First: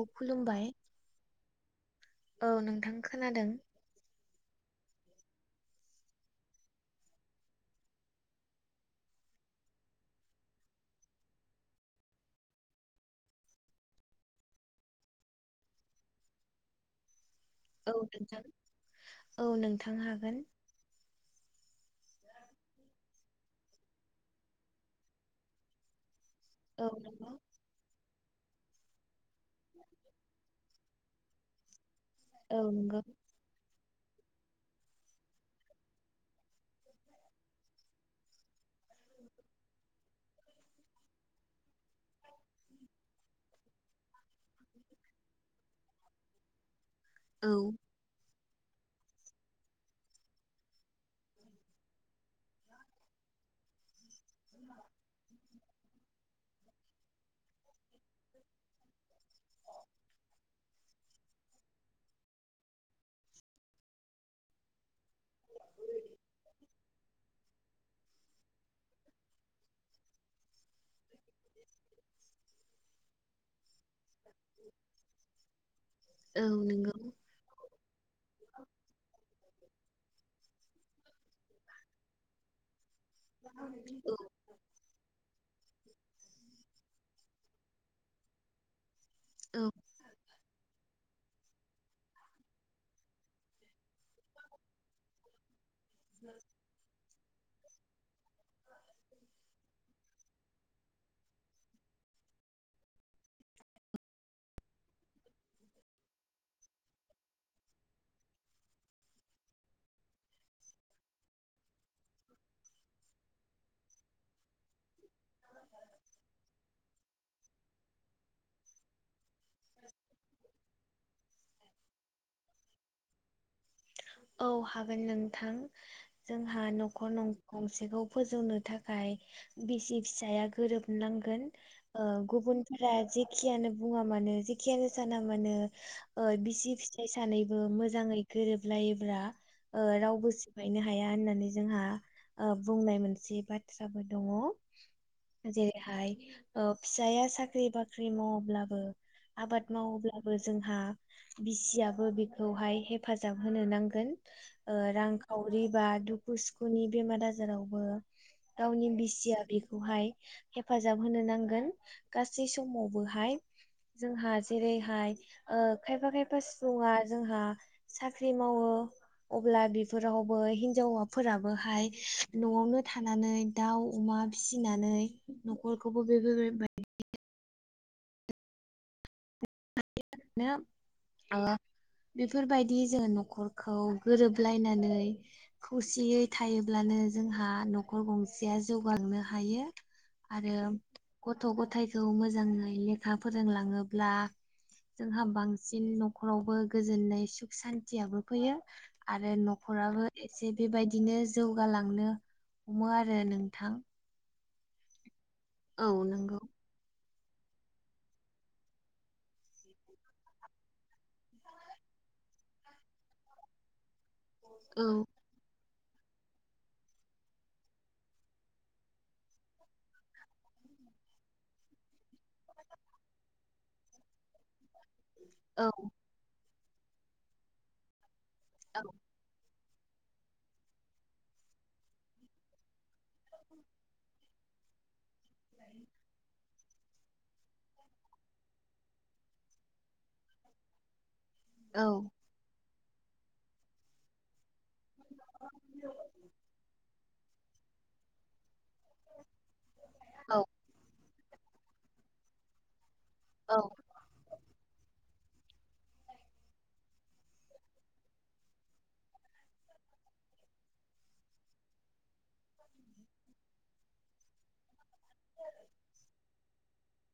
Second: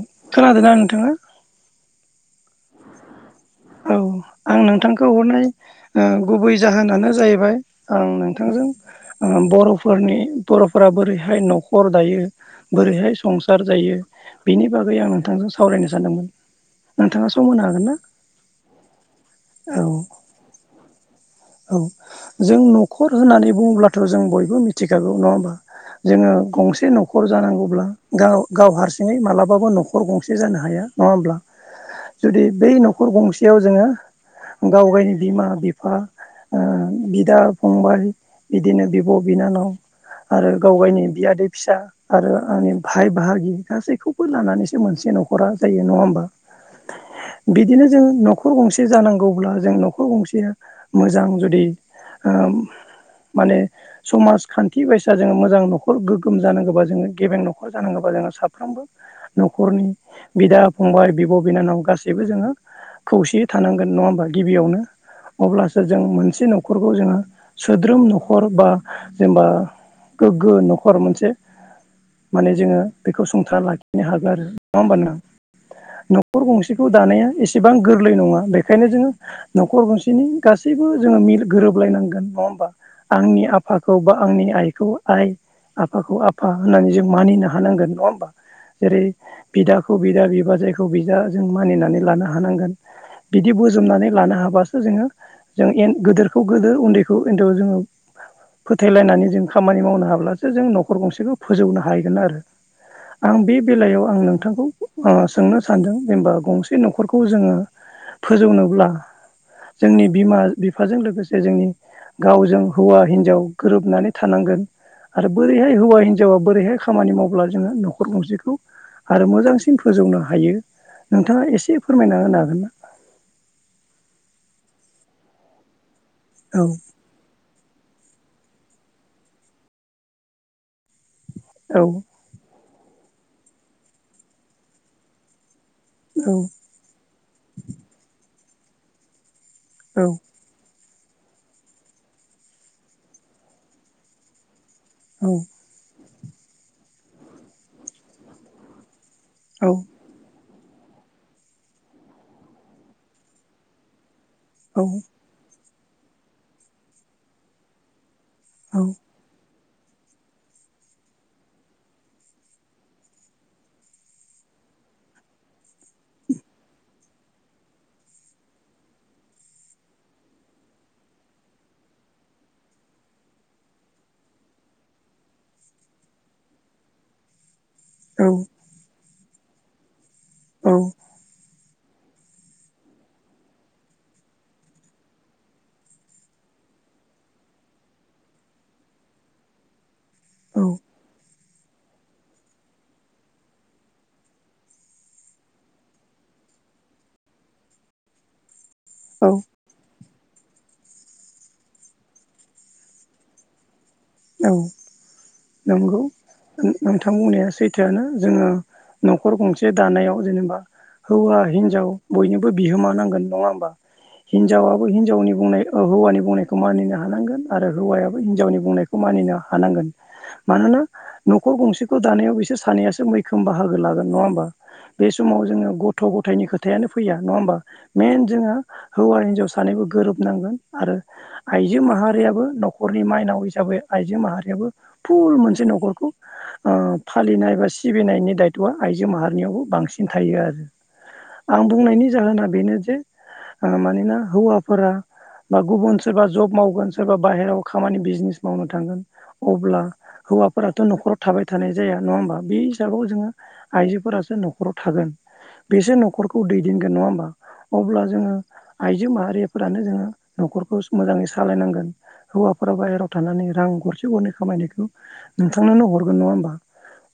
औ खुलुमबाय खोनादोंना नोंथाङा ओ नोंथां खोनादों। औ आं नोंथांखौ हनोय ओ गुबै जाहोनानो जाहैबाय आं नोंथांजों ओ बर'फोरनि बर'फोरा बोरैहाय न'खर दायो? बोरैहाय संसार जायो? बिनि बागै आं नोंथांजों सावरायनो सानदोंमोन। नोंथाङा सम होनो हागोन औ ना? नोंथां औ नोंथां हागोन। औ जों न'खर होननानै बुङोब्लाथ' जों बयबो मिथिखागौ नङा होमबा। जोङो गंसे औ न'खर नंगौ जानांगौब्ला गाव गाव हारसिं थिङौ मालाबाबो नखर गंसे जानो हाया। नङा होनब्ला जुदि औ बै नंगौ नखर गंसे याव जोङो गाव गायनि बिमा बिफा ओ बिदा फंबाय बिदिनो बिब' बिनानाव आरो गाव गायनि बियादै फिसा आरो आंनि भाय बाहागि गासैखौबो लानानैसो मोनसे न'खरा जायो नङा होमबा। औ बिदिनो जों न'खर गंसे जानांगौब्ला जों न'खर गंसेया मोजां जुदि ओ माने समाजखान्थि बायसा जोङो मोजां न'खर गो खोम जानांगबा जोङो गेबें नखर जानांगौबा जोङो साफ्रोमबो न'खरनि बिदा फंबाय बिब' बिनानाव गासैबो जोङो खौसेयै थानांगोन नङा होमबा गिबियावनो अब्लासो जों मोनसे न'खरखौ जोङो सोद्रोम न'खर बा जेनेबा गोग्गो न'खर मोनसे माने जोङो बेखौ सुंथाना लाखिनो हागोन आरो नङा होमबा नों न'खर औ गंसेखौ नंगौ दानाया एसेबां गोरलै नङा बेखायनो जोङो न'खर गंसेनि गासैबो जोङो मिल गोरोबलायनांगोन नङा होमबा आंनि आफाखौ बा औ आंनि आइखौबो आइ आफाखौ आफा होननानै जों मानिनो हानांगोन नङा होमबा जेरै' औ बिदाखौ बिदा बिबाजायखौ बिदा जों मानिनानै लानो हानांगोन बिदि बोजोबनानै लानो हाबासो जोङो जों एन गिदोरखौ गोदोर उन्दैखौ उन्दाव जोङो फोथायलायनानै जों खामानि मावनो हाब्लासो जों न'खर गंसेखौ फोजौनो हाहैगोन आरो। आं बे बेलायाव आं नोंथांखौ ओ सोंनो सानदों जेनेबा गंसे न'खरखौ जोङो फोजौनोब्ला जोंनि बिमा बिफाजों लोगोसे जोंनि गावजों हौवा हिनजाव गोरोबनानै थानांगोन आरो बोरैहाय हौवा हिनजावा बोरैहाय खामानि मावब्ला जोङो न'खर गंसेखौ आरो मोजांसिन फोजौनो हायो नोंथाङा एसे फोरमायना होनो हागोन ना? औ हागोन नोंथां औ जोंहा न खर नं गंसेखौ फोजौनो थाखाय बिसि फिसाया गोरोबनांगोन। औ ओ गुबुनफोरा जेखियानो बुङा मानो जेखियानो साना मानो ओ बिसि फिसाय सानैबो मोजाङै गोरोबलायोब्रा औ रावबो बायनो हाया होननानै जोंहा ओ बुंनाय मोनसे बाथ्राबो दङ। औ जेरैहाय फिसाया साख्रि बाख्रि मावाब्लाबो आबाद मावोब्लाबो जोंहा बिसियाबो बेखौहाय हेफाजाब होनो नांगोन औ रांखावरि बा दुखु सुखुनि बेमार आजारावबो गावनि बिसिया बेखौहाय हेफाजाब होनो नांगोन गासै समावबोहाय जोंहा जेंरैहाय खायफा खायफा सुबुंङा जोंहा साख्रि मावो अब्ला बेफोरावबो हिनजाव फोराबोहाय न'आवनो थानानै दाउ अमा फिसिनानै न'खरखौबो बेफोर औ [unintelligible] बेफोरबायदि जोंङो न'खरखौ गोरोबलायनानै खौसेयै थायोब्लानो जोंहा न'खर गंसेया जौगालांनो हायो आरो औ गथ' गथाइखौ मोजांङै लेखा फोरोंलांङोब्ला जोंहा बांसिन न'खरावबो गोजोननाय सुख सान्तयाबो फैयो आरो औ नख'राबो एसे बेबायदिनो जौगालांनो हमो आरो नोंथां औ नंगौ औ नोंथां बुंनाया सैथोआनो जोङो न'खर दानायाव जेनेबा हौवा हिनजाव बयनिबो बिहोमा नांगोन नंङा होमबा औ हिनजावाबो हिन्जावनि अ हौवानि बुंनायखौ मानिनो हानांगोन आरो हौवायाबो हिनजावनि बुंनायखौ मानिनो हानांगोन मानोना न'खर गंसेखौ दानायाव बिसोर सानैयासो मैखोम बाहागो लागोन नङा होमबा? बे समाव जोंङो औ गथ' गथायनि खोथायानो फैया नङा होमबा मेन जोङो औ हौवा हिनजाव सानैबो गोरोबनांगोन आरो आइजो माहारियाबो न'खरनि माइनाव हिसाबै माहारियाबो फुल मोनसे न'खरखौ ओ फालिनाय बा सिबिनायनि दायथ'आ आइजो माहारिनियावबो बांसिन थायो आरो आं बुंनायनि औ जाहोना बेनो जे मानोना हौवा फोरा बा गुबुन सोरबा जब मावगोन सोरबा बाहेरायाव खामानि बिजनेस मावनो थांगोन अब्ला औ हौवाफोराथ' न'खराव थाबाय थानाय जाया नङा होमबा बे हिसाबाव जोङो औ आइजोफोरासो न'खराव थागोन बेसो न'खरखौ दैदेनगोन नङा होमबा अब्ला जोंङो आइजो माहारिफोरानो जोंङो न'खरखौ मोजांङै सालायनांगोन हौवाफोर बाहेरायाव थानानै रां गरसे गरनै खामायाखौ नोंथांनोनो हरगोन नङा होमबा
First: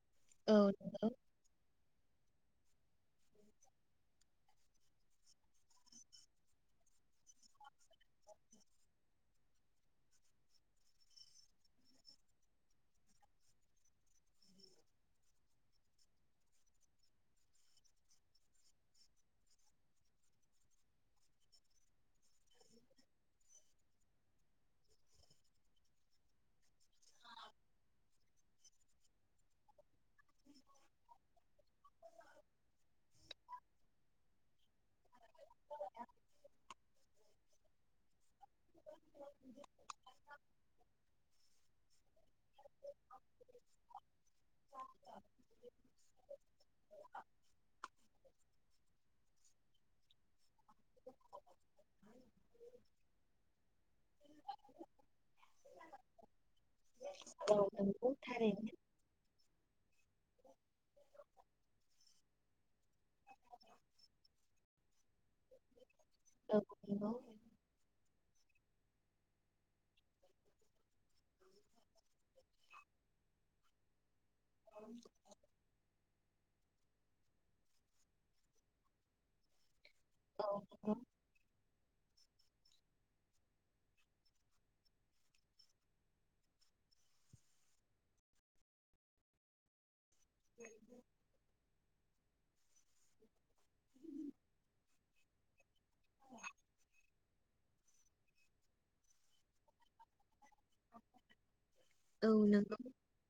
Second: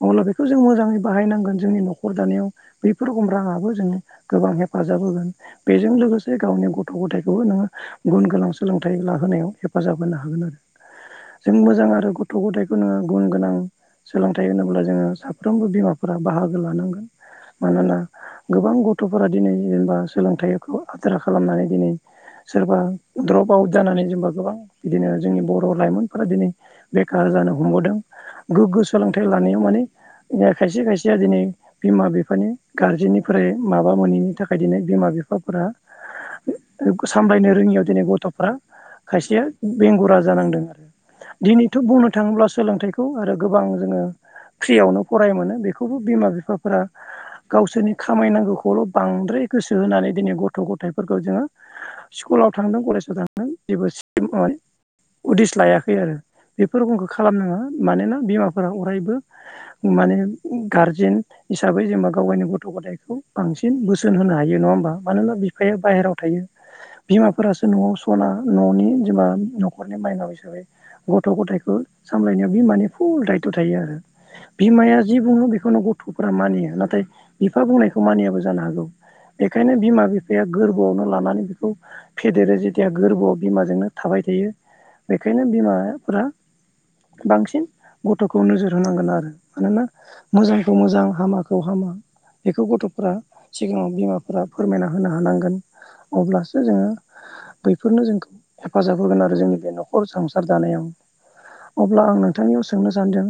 अब्ला बेखौ औ जों मोजाङै नंगौ बाहायनांगोन जोंनि न'खर दानायाव बैफोर खम राङाबो जोंनो गोबां हेफाजाब होगोन बेजों लोगोसे गावनि गथ' गथायखौबो नोंङो गुन गोनां सोलोंथाइ लाहोनायाव हेफाजाब होनो हागोन आरो जों मोजां आरो गथ' गथायाइखौ नोंङो गुन गोनां सोलोंथाइ होनोब्ला जोङो साफ्रोमबो बिमाफोरा बाहागो लानांगोन मानोना गोबां गथ'फोरा दिनै जेनेबा सोलोंथाइखौ आद्रा खालामनानै दिनै सोरबा द्रप आउट जानानै जेनबा गोबां बिदिनो जोंनि बर' लाइमोन फोर दिनै बेखार जानो हमबोदों गोग्गो सोलोंथाइ लानायाव माने दा खायसे खायसेया दिनै बिमा बिफानि गारजेननिफ्राय माबा मोनैनि थाखाय दिनै बिमा बिफाफोरा सामलायनो रोंङियाव दिनै गथ'फ्रा खायसेया बेंगुरा जानांदों। दिनैथ' बुंनो थांङोब्ला सोलोंथाइखौ आरो गोबां जोंङो ‌ फ्रियावनो फरायोमोन बेखौबो बिमा बिफाफोरा गावसोरनि खामायनांगौखौल' बांद्राय गोसो होनानै दिनै गथ' गथायफोरखौ जोङो ‌ स्कुलाव थांदों कलेजाव थांदों जेबो [unintelligible] उदिस लायाखै आरो बेफोर रखमखौ औ खालामनाङा नंगौ मानोना बिमाफोरा थारैनो अरायबो माने गारजेन हिसाबै जेनेबा गाव गायनि गथ' गथायखौ बांसिन बोसोन होनो हायो नङा होमबा? मानोना बिफाया बाहेरायाव थायो औ नंगौ बिमाफोरासो न'आव सना न'नि बिमा न'खरनि माइनाव हिसाबै गथ' गथायाइखौ सामलायनायाव बिमानि फुल दायथ' थायो आरो बिमाया जि बुङो बेखौनो ग गथ'फोरा मानियो नाथाय बिफा बुंनायखौ मानियाबो जानो हागौ बेखायनो बिमा बि फाया औ नंगौ गोरबोआवनो लानानै बिखौ फेदेरो जेथिया गोरबोआव बिमाजोंनो थाबाय थायो। बेखायनो बिमाफोरा बांसिन गथ'खौ नोजोर होनांगोन आरो मानोना मोजांखौ मोजां हामाखौ हामा बेखौ गथ'फोरा सिगाङाव बिमाफोरा फोरमायना होनो हानांगोन। अब्लासो जोङो बैफोरनो जोंखौ हेफाजाब होगोन आरो जोंनि बे न'खर सं सार दानायाव अब्ला आं औ नोंथांनियाव नंगौ सोंनो सानदों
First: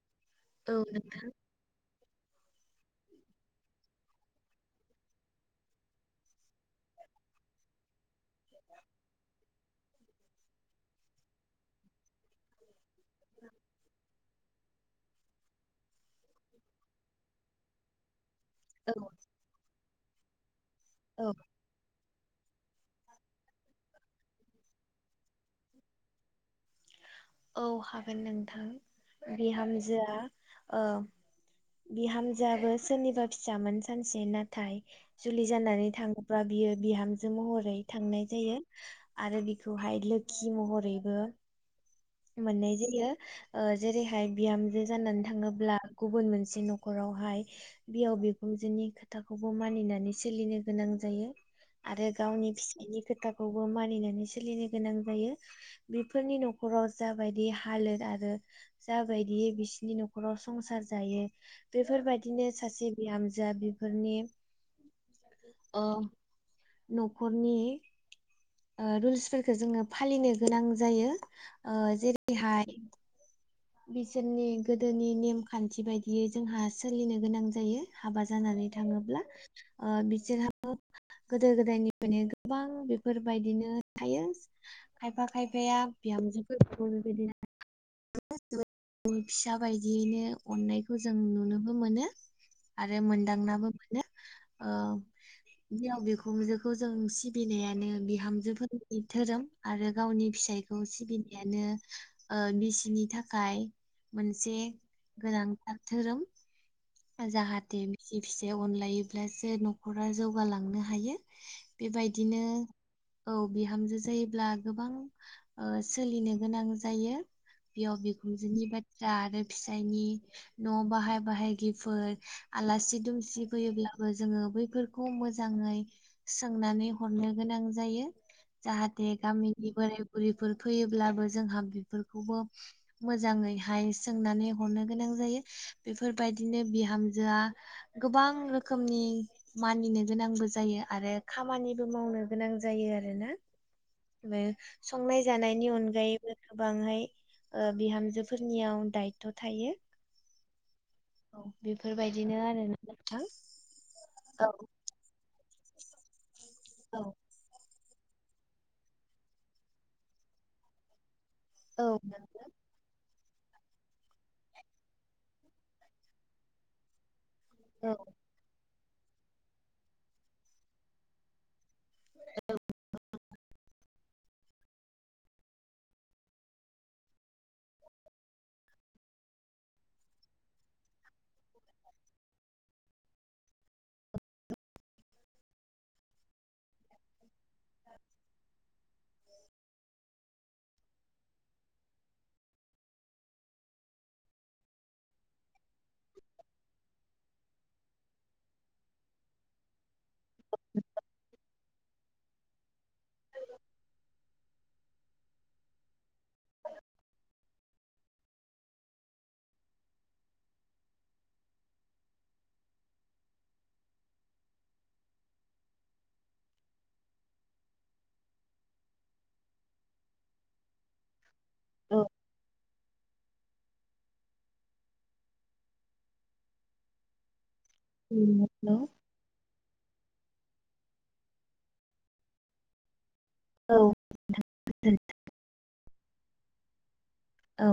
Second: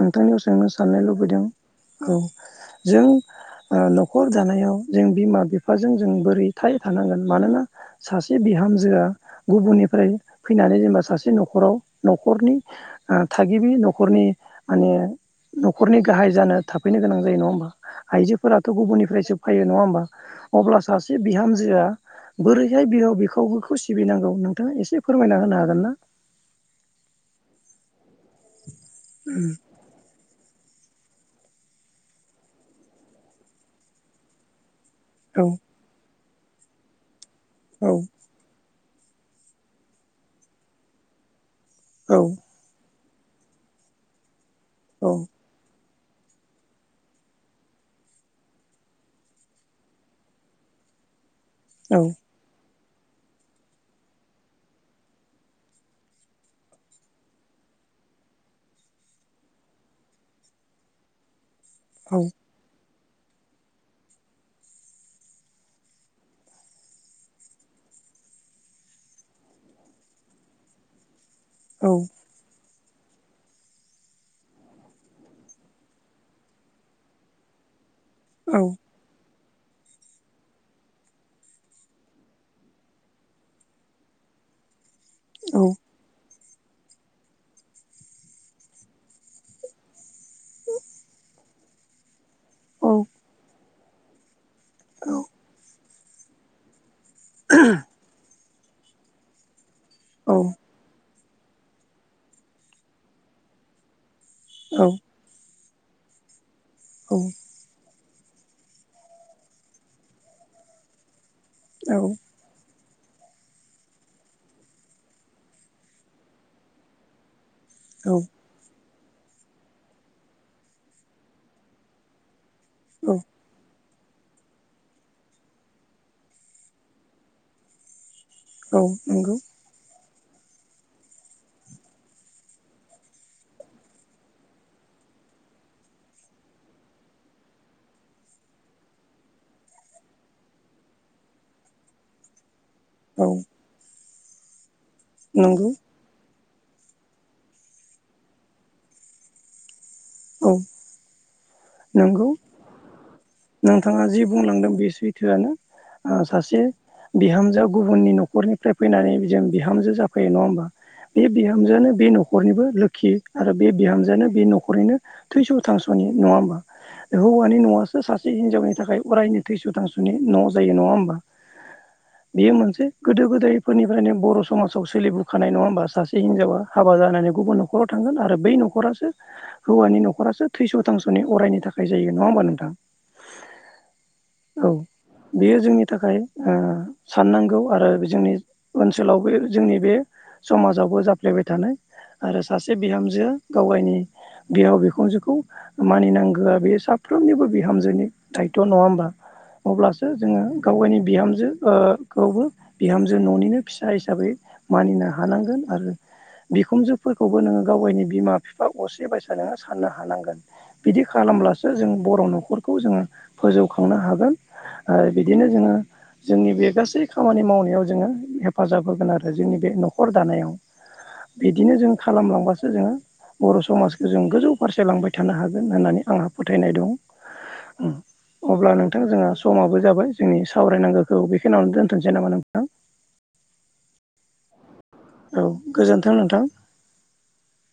नोंथांनियाव सोंनो औ साननो नोंथां लुबैदों औ जों ओ न'खर दानायाव जों बिमा बिफाजों जों बोरै थाय थानांगोन मानोना सासे बिहामजोआ गुबुननिफ्राय फैनानै जेनेबा सासे न'खराव न'खरनि थागिबि न'खरनि माने न'खरनि गाहाय जानो थाफैनो गोनां जायो नङा होमबा आइजोफोराथ' औ गुबुननिफ्रायसो फैयो नङा होमबा अब्ला सासे औ बिहामजोआ बोरैहाय बिहाव बिखावगोखौ सिबिनांगौ नोंथाङा एसे फोरमायना होनो हागोन ना? औ हागोन नोंथां बिहामजोआ ओ बिहामजोआबो सोरनिबा फिसामोन सानसे नाथाय औ जुलि जानानै थाङोबा बियो बिहामजो महरै औ थांनाय जायो आरो बिखौहाय लोखि महरैबो औ मोननाय जायो जेरैहाय बिहामजो औ जानानै थाङोब्ला गुबुन मोनसे न'खरावहाय बिहाव बिखुनजोनि खोथाखौबो मानिनानै सोलिनो गोनां जायो। औ आरो गावनि फिसायनि खोथाखौबो मानिनानै सोलिनो गोनां जायो बेफोरनि न'खराव जाबायदि हालोद आरो जाबायदि बिसिनि न'खराव संसार जायो औ बेफोरबायदिनो सासे बिहामजो बिफोरनि ओ न'खरनि रुल्सफोरखौ जोङो फालिनो गोनां जायो जेरैहाय बिसोरनि गोदोनि नेमखान्थि बायदियै जोंहा सोलिनो गोनां जायो। हाबा जानानै औ थाङोब्ला। बिसोरहाबो गोदो गोदायनिफ्रायनो गोबां बेफोरबायदिनो थायो खायफा खायफाया बिहामजोफोरखौ बेबायदिनो [unintelligible] फिसा बायदियैनो अननायखौ जों नुनोबो मोनो। आरो मोनदांनाबो मोनो। औ बिहाव बिखुनजोखौ जों सिबिनायानो बिहामजोफोरनि धोरोम आरो गावनि औ फिसायखौ सिबिनायानो ओ बिसिनि था खाय मोनसे औ गोनांथार धोरोम। जाहाथे बिसि फिसाइ अनलायोब्लासो न'खरा जौगालांनो हायो। औ बेबायदिनो औ बिहामजो जायोब्ला गोबां ओ सोलिनो गोनां जायो बिहाव औ बिखुनजोनि बाथ्रा आरो फिसायनि न' बाहाय बाहायगिफोर आलासि औ दुमसि फैयोब्लाबो जोङो बैफोरखौ मोजाङै सोंनानै हरनो गोनां जायो औ जाहाथे नंगौ गामि बोराय बुरिफोर फैयोब्लाबो जोंहा बिफोरखौबो मोजाङैहाय सोंनानै हरनो गोनां जायो बेफोरबायदिनो बिहामजोआ गोबां रोखोमनि मानिनो गोनांबो जायो आरो खामानिबो मावनो गोनां जायो आरो आरोना औ बो संनाय जानायनि नंगौ अनगायैबो गोबांयै ओ बिहामजोफोरनियाव दायद्थ' थायो औ औ बेफोर नोंगौ नोंथाङा जि औ बुंलांदों बे सैथोआनो ओ सासे औ बिहामजोआ गुबुननि न'खरनिफ्राय फैनानै जों बिहामजो जाफैयो नङा होमबा बे औ बिहामजोआनो बे न'खरनिबो लोखि आरो बे बिहामजोआानो बे न'खरनिनो थैस' थांस'नि नङा होमबा हौवानि न'आसो सासे हिनजावनि थाखाय अरायनि थैस' थांस'नि न' जायो नङा होमबा बियो मोनसे गोदो गोदायफोरनिफ्रायनो बर' स समाजाव सोलिबोखानाय नङा होमबा सासे हिनजावा हाबा जानानै गुबुन न'खराव थांगोन आरो बै न'खरासो हौवानि न'खरासो थयस' थांस'नि अरायनि थाखाय जायो नङा होमबा नोंथां औ बियो जोंनि थाखाय ओ साननांगौ आरो जोंनि ओनसोलावबो जोंनि बे समाजावबो जाफ्लेबाय थानाय आरो सासे बिहामजो गावगायनि बिहाव बिखुनजोखौ मानिनांगोआ बियो साफ्रोमनिबो बिहामजोनि दायथ' नङा होमबा अब्लासो जोङो गावगायनि बिहामजो ओ खौबो बिहामजो न'निनो फिसा हिसाबै मानिनो हानांगोन आरो बिखुनजोफोरखौबो नोङो गावगायनि बिमा बिफा असे बायसा नोङो साननो हानांगोन बिदि खालामब्लासो जों बर' न'खरखौ जोङो फोजौखांनो हागोन ओ बिदिनो जोङो जोंनि बे गासै खामानि मावनायाव जोङो हेफाजाब होगोन आरो जोंनि बे न'खर दानायाव बिदिनो जों औ खालामलांबासो जोङो बर' समाजखौ जों गोजौ फारसे लांबाय थानो हागोन होननानै आंहा फोथायनाय दं उम अब्ला औ नोंथां जोंहा समाबो जाबाय जोंनि सावरायनांगोखौ बेखिनियावनो दोनथ'नोसै नामा नोंथां औ [unintelligible] औ गोजोन्थों नोंथां औ।